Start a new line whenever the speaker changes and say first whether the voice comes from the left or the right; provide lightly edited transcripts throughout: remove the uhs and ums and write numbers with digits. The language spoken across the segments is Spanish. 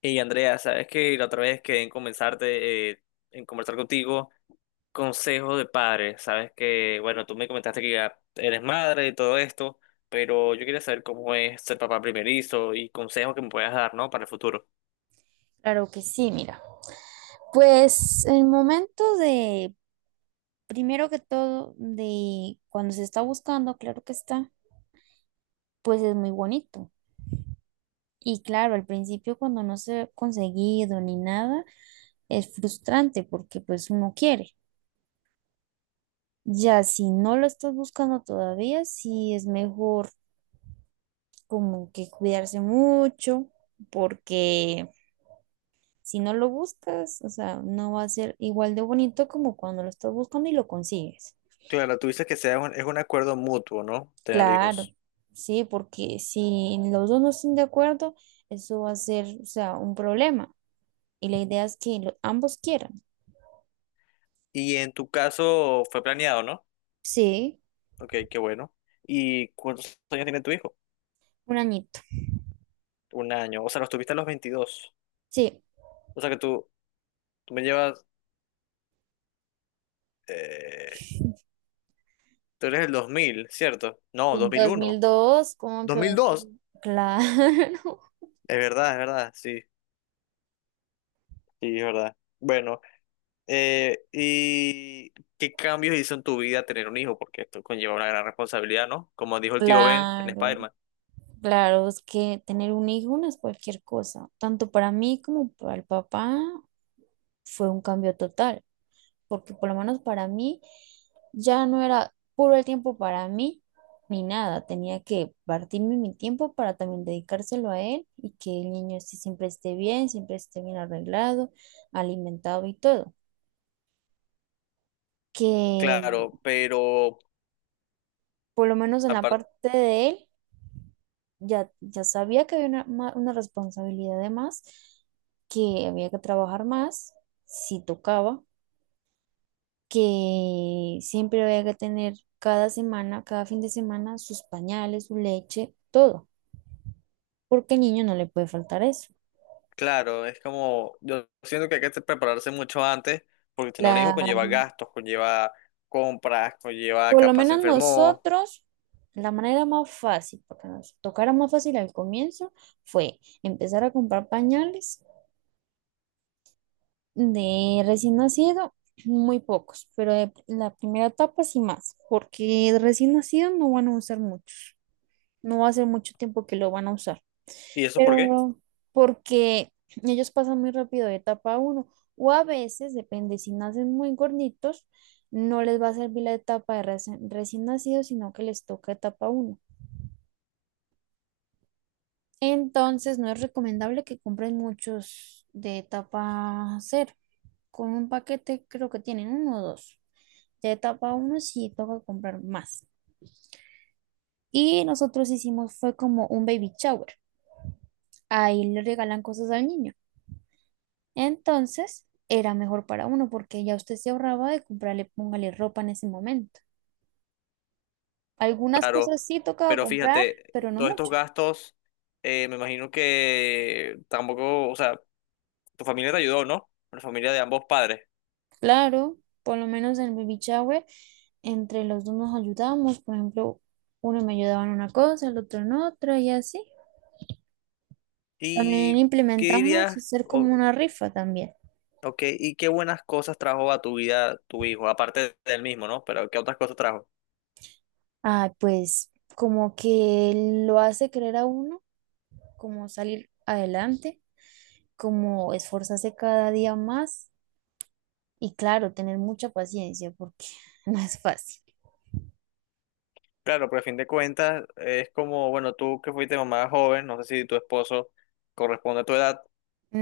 left: Y Andrea, sabes que la otra vez quedé en comenzarte, en conversar contigo, consejos de padres. Sabes que, bueno, tú me comentaste que ya eres madre y todo esto, pero yo quería saber cómo es ser papá primerizo y consejos que me puedas dar, ¿no? Para el futuro.
right: Claro que sí, mira. Pues el momento de, primero que todo, de cuando se está buscando, claro que está, pues es muy bonito. Y claro, al principio cuando no se ha conseguido ni nada, es frustrante porque pues uno quiere. Ya si no lo estás buscando todavía, sí es mejor como que cuidarse mucho porque si no lo buscas, o sea, no va a ser igual de bonito como cuando lo estás buscando y lo consigues.
left: Claro, tú dices que sea es un acuerdo mutuo, ¿no? Tener
right: Claro,
left: hijos.
right: sí, porque si los dos no están de acuerdo, eso va a ser, o sea, un problema. Y la idea es que ambos quieran.
left: Y en tu caso fue planeado, ¿no?
right: Sí,
left: Ok, qué bueno. ¿Y cuántos años tiene tu hijo?
right: un añito.
left: 1 año. O sea, los tuviste a los 22.
right: Sí,
left: O sea que tú me llevas. Tú eres el 2000, ¿cierto? No, dos
right: en
left: mil
right: mil
left: uno
right: dos, ¿como
left: dos
right: que
left: mil
right: dos mil?
left: dos
right: Claro,
left: Es verdad, sí, sí, es verdad. Bueno, ¿y qué cambios hizo en tu vida tener un hijo? Porque esto conlleva una gran responsabilidad, ¿no? Como dijo el tío Ben en
right: claro,
left: Spider-Man.
right: claro, es que tener un hijo no es cualquier cosa. Tanto para mí como para el papá fue un cambio total. Porque por lo menos para mí ya no era puro el tiempo para mí ni nada, tenía que partirme mi tiempo para también dedicárselo a él y que el niño sí siempre esté bien arreglado, alimentado y todo. Que
left: Claro, pero
right: por lo menos en la
left: aparte,
right: parte de él ya sabía que había una responsabilidad de más, que había que trabajar más si tocaba, que siempre había que tener cada semana, cada fin de semana, sus pañales, su leche, todo, porque al niño no le puede faltar eso.
left: claro, es como, yo siento que hay que prepararse mucho antes, porque tener un hijo
right: La,
left: conlleva gastos, conlleva compras, conlleva
right: por lo
left: capaz se
right: menos
left: enfermó.
right: nosotros, la manera más fácil, porque nos tocara más fácil al comienzo, fue empezar a comprar pañales de recién nacido. Muy pocos, pero de la primera etapa sí más, porque de recién nacido no van a usar muchos, no va a ser mucho tiempo que lo van a usar.
left: ¿Y eso por
right: Pero
left: qué?
right: no, porque ellos pasan muy rápido de etapa uno o a veces, depende, si nacen muy gorditos, no les va a servir la etapa de recién nacidos, sino que les toca etapa uno. Entonces, no es recomendable que compren muchos de etapa cero. Con un paquete creo que tienen uno o dos. De etapa uno sí toca comprar más. Y nosotros hicimos fue como un baby shower. Ahí le regalan cosas al niño. Entonces, era mejor para uno porque ya usted se ahorraba de comprarle, póngale ropa en ese momento. Algunas
left: Claro,
right: cosas sí tocaba
left: pero
right: comprar,
left: fíjate,
right: pero no
left: todos estos
right: mucho.
left: gastos, me imagino que tampoco, o sea, tu familia te ayudó, ¿no? La familia de ambos padres.
right: Claro, por lo menos en el baby shower, entre los dos nos ayudamos. Por ejemplo, uno me ayudaba en una cosa, el otro en otra y así.
left: ¿Y
right: También
left: qué
right: implementamos
left: dirías,
right: hacer como
left: o,
right: una rifa también.
left: o qué- y qué buenas cosas trajo a tu vida tu hijo, aparte del mismo, ¿no? Pero ¿qué otras cosas trajo?
right: Ah, pues como que lo hace creer a uno, como salir adelante, como esforzarse cada día más. Y claro, tener mucha paciencia porque no es fácil.
left: Claro, pero a fin de cuentas es como, bueno, tú que fuiste mamá joven, no sé si tu esposo corresponde a tu edad,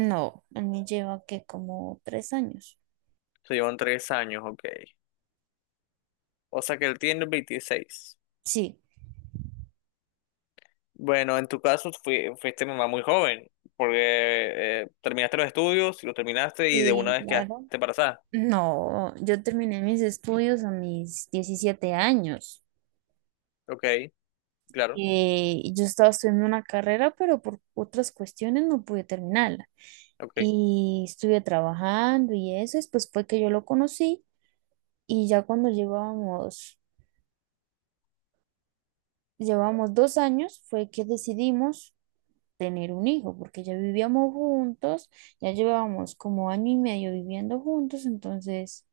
right: No, a mí lleva que como 3 años.
left: se llevan 3 años, ok. O sea que él tiene 26.
right: Sí,
left: Bueno, en tu caso fuiste mamá muy joven, porque terminaste los estudios, los terminaste y de una
right: sí,
left: vez quedaste
right: claro.
left: embarazada.
right: No, yo terminé mis estudios a mis 17 años.
left: Ok, claro,
right: Yo estaba estudiando una carrera, pero por otras cuestiones no pude terminarla.
left: ok,
right: Y estuve trabajando y eso, después fue que yo lo conocí y ya cuando llevábamos 2 años fue que decidimos tener un hijo, porque ya vivíamos juntos, ya llevábamos como año y medio viviendo juntos, entonces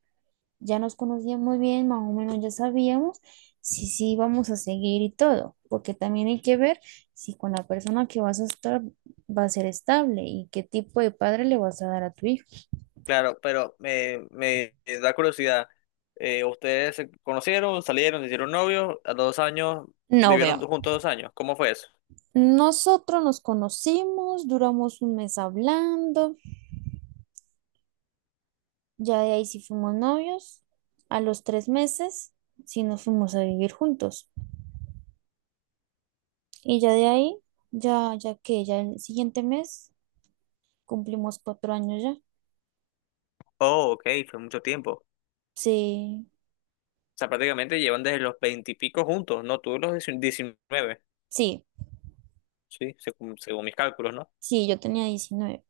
right: ya nos conocíamos bien, más o menos ya sabíamos si sí íbamos a seguir y todo, porque también hay que ver si con la persona que vas a estar va a ser estable y qué tipo de padre le vas a dar a tu hijo.
left: claro, pero me da curiosidad. ¿Ustedes se conocieron, salieron, se hicieron novios, a los 2 años,
right: No
left: vivieron
right: veo.
left: juntos 2 años? ¿Cómo fue eso?
right: Nosotros nos conocimos, duramos un mes hablando, ya de ahí sí fuimos novios. A los 3 meses sí nos fuimos a vivir juntos. Y ya de ahí, ya que ya el siguiente mes cumplimos 4 años ya.
left: Oh, ok, fue mucho tiempo. O
right: Sí,
left: sea, prácticamente llevan desde los veintipico juntos, ¿no? Tú los 19,
right: sí,
left: sí, según, según mis cálculos, ¿no?
right: sí, yo tenía 19.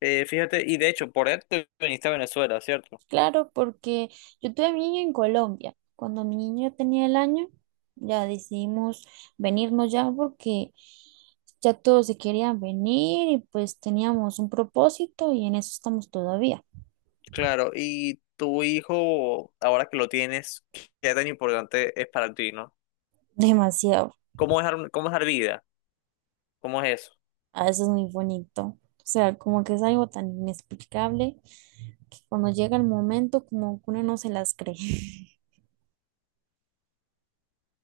left: Fíjate, y de hecho, por eso te viniste a Venezuela, ¿cierto?
right: Claro, porque yo tuve a mi niño en Colombia. Cuando mi niño tenía el año, ya decidimos venirnos ya porque ya todos se querían venir y pues teníamos un propósito y en eso estamos todavía.
left: Claro, y tu hijo, ahora que lo tienes, ¿qué tan importante es para ti, no?
right: Demasiado.
left: ¿Cómo es, cómo es dar vida? ¿Cómo es eso?
right: Ah, eso es muy bonito. O sea, como que es algo tan inexplicable que cuando llega el momento, como que uno no se las cree.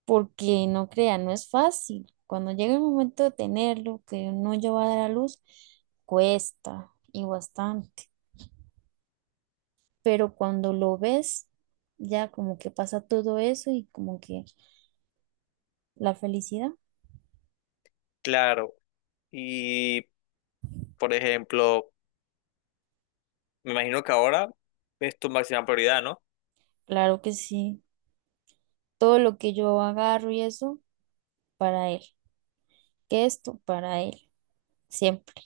right: Porque no crea, no es fácil. Cuando llega el momento de tenerlo, que uno ya va a dar a luz, cuesta y bastante. Pero cuando lo ves, ya como que pasa todo eso y como que la felicidad,
left: Claro, y por ejemplo, me imagino que ahora es tu máxima prioridad, ¿no?
right: claro que sí. Todo lo que yo agarro y eso, para él. Que esto, para él, siempre.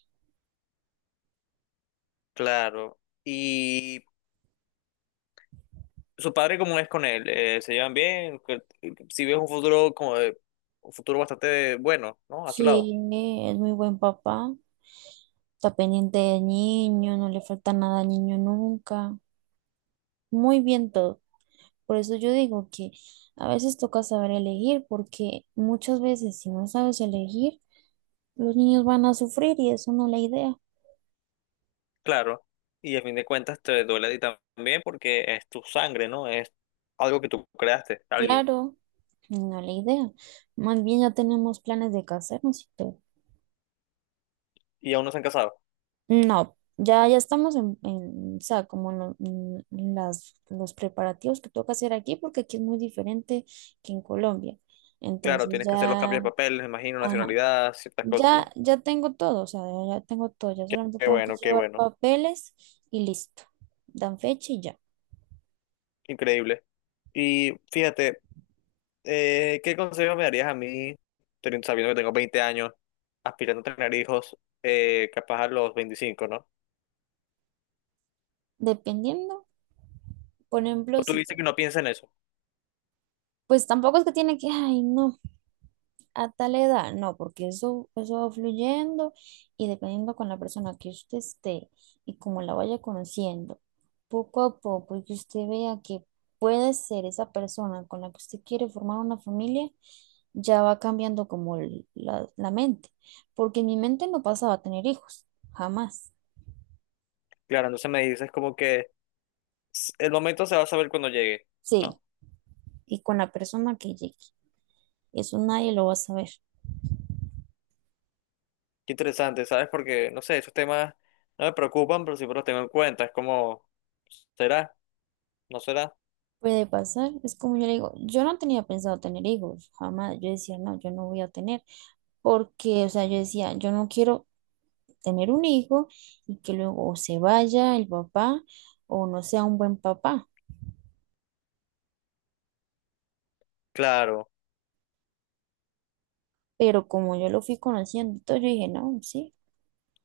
left: Claro, y su padre, ¿cómo es con él? ¿Se llevan bien? Si ves un futuro un futuro bastante bueno, ¿no? A su
right: Sí,
left: lado,
right: es muy buen papá. Está pendiente del niño, no le falta nada al niño nunca. Muy bien todo. Por eso yo digo que a veces toca saber elegir, porque muchas veces si no sabes elegir, los niños van a sufrir y eso no es la idea.
left: claro. Y a fin de cuentas te duele a ti también porque es tu sangre, ¿no? Es algo que tú creaste, alguien.
right: Claro, no es la idea. Más bien ya tenemos planes de casarnos y todo.
left: Y aún no se han casado.
right: No, ya estamos o sea, como en, los preparativos que toca hacer aquí, porque aquí es muy diferente que en Colombia.
left: Claro,
right: Entonces
left: tienes que hacer los
right: ya,
left: cambios de papeles, me imagino,
right: ajá,
left: nacionalidad, ciertas cosas, ¿no?
right: ya tengo todo, o sea, ya tengo todo, ya
left: Qué,
right: solamente
left: qué
right: tengo que
left: bueno, qué
right: llevar
left: bueno.
right: papeles y listo. Dan fecha y ya.
left: Increíble. Y fíjate, ¿qué consejo me darías a mí, sabiendo que tengo 20 años, aspirando a tener hijos, capaz a los 25, ¿no?
right: Dependiendo, por ejemplo,
left: O tú dices que no pienses en eso.
right: pues tampoco es que tiene que, ay, no. A tal edad, no, porque eso va fluyendo y dependiendo con la persona que usted esté y como la vaya conociendo, poco a poco, y que usted vea que puede ser esa persona con la que usted quiere formar una familia, ya va cambiando como la mente, porque en mi mente no pasaba a tener hijos, jamás.
left: Claro, entonces me dices como que el momento se va a saber cuando llegue,
right: Sí,
left: ¿no?
right: y con la persona que llegue, eso nadie lo va a saber.
left: Qué interesante, ¿sabes? Porque, no sé, esos temas no me preocupan, pero siempre los tengo en cuenta. Es como, ¿será? ¿No será?
right: Puede pasar, es como yo le digo, yo no tenía pensado tener hijos, jamás, yo decía, no, yo no voy a tener. Porque, o sea, yo decía, yo no quiero tener un hijo y que luego o se vaya el papá o no sea un buen papá.
left: Claro.
right: Pero como yo lo fui conociendo, y todo, yo dije, no, sí,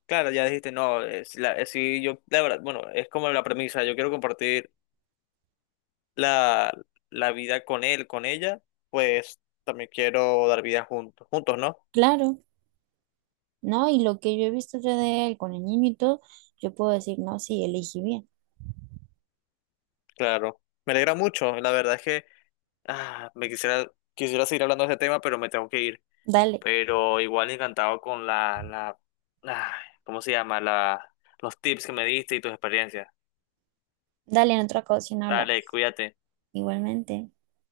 left: Claro, ya dijiste, no, es la, sí, yo, la verdad, bueno, es como la premisa, yo quiero compartir la, la vida con él, con ella, pues también quiero dar vida juntos, juntos, ¿no?
right: claro, no, y lo que yo he visto ya de él con el niño y todo, yo puedo decir, no, sí, elegí bien.
left: Claro, me alegra mucho, la verdad es que ah, me quisiera seguir hablando de este tema, pero me tengo que ir,
right: Dale,
left: pero igual encantado con ah, ¿cómo se llama? Los tips que me diste y tus experiencias.
right: dale, en otra ocasión habla.
left: Dale, cuídate.
right: Igualmente.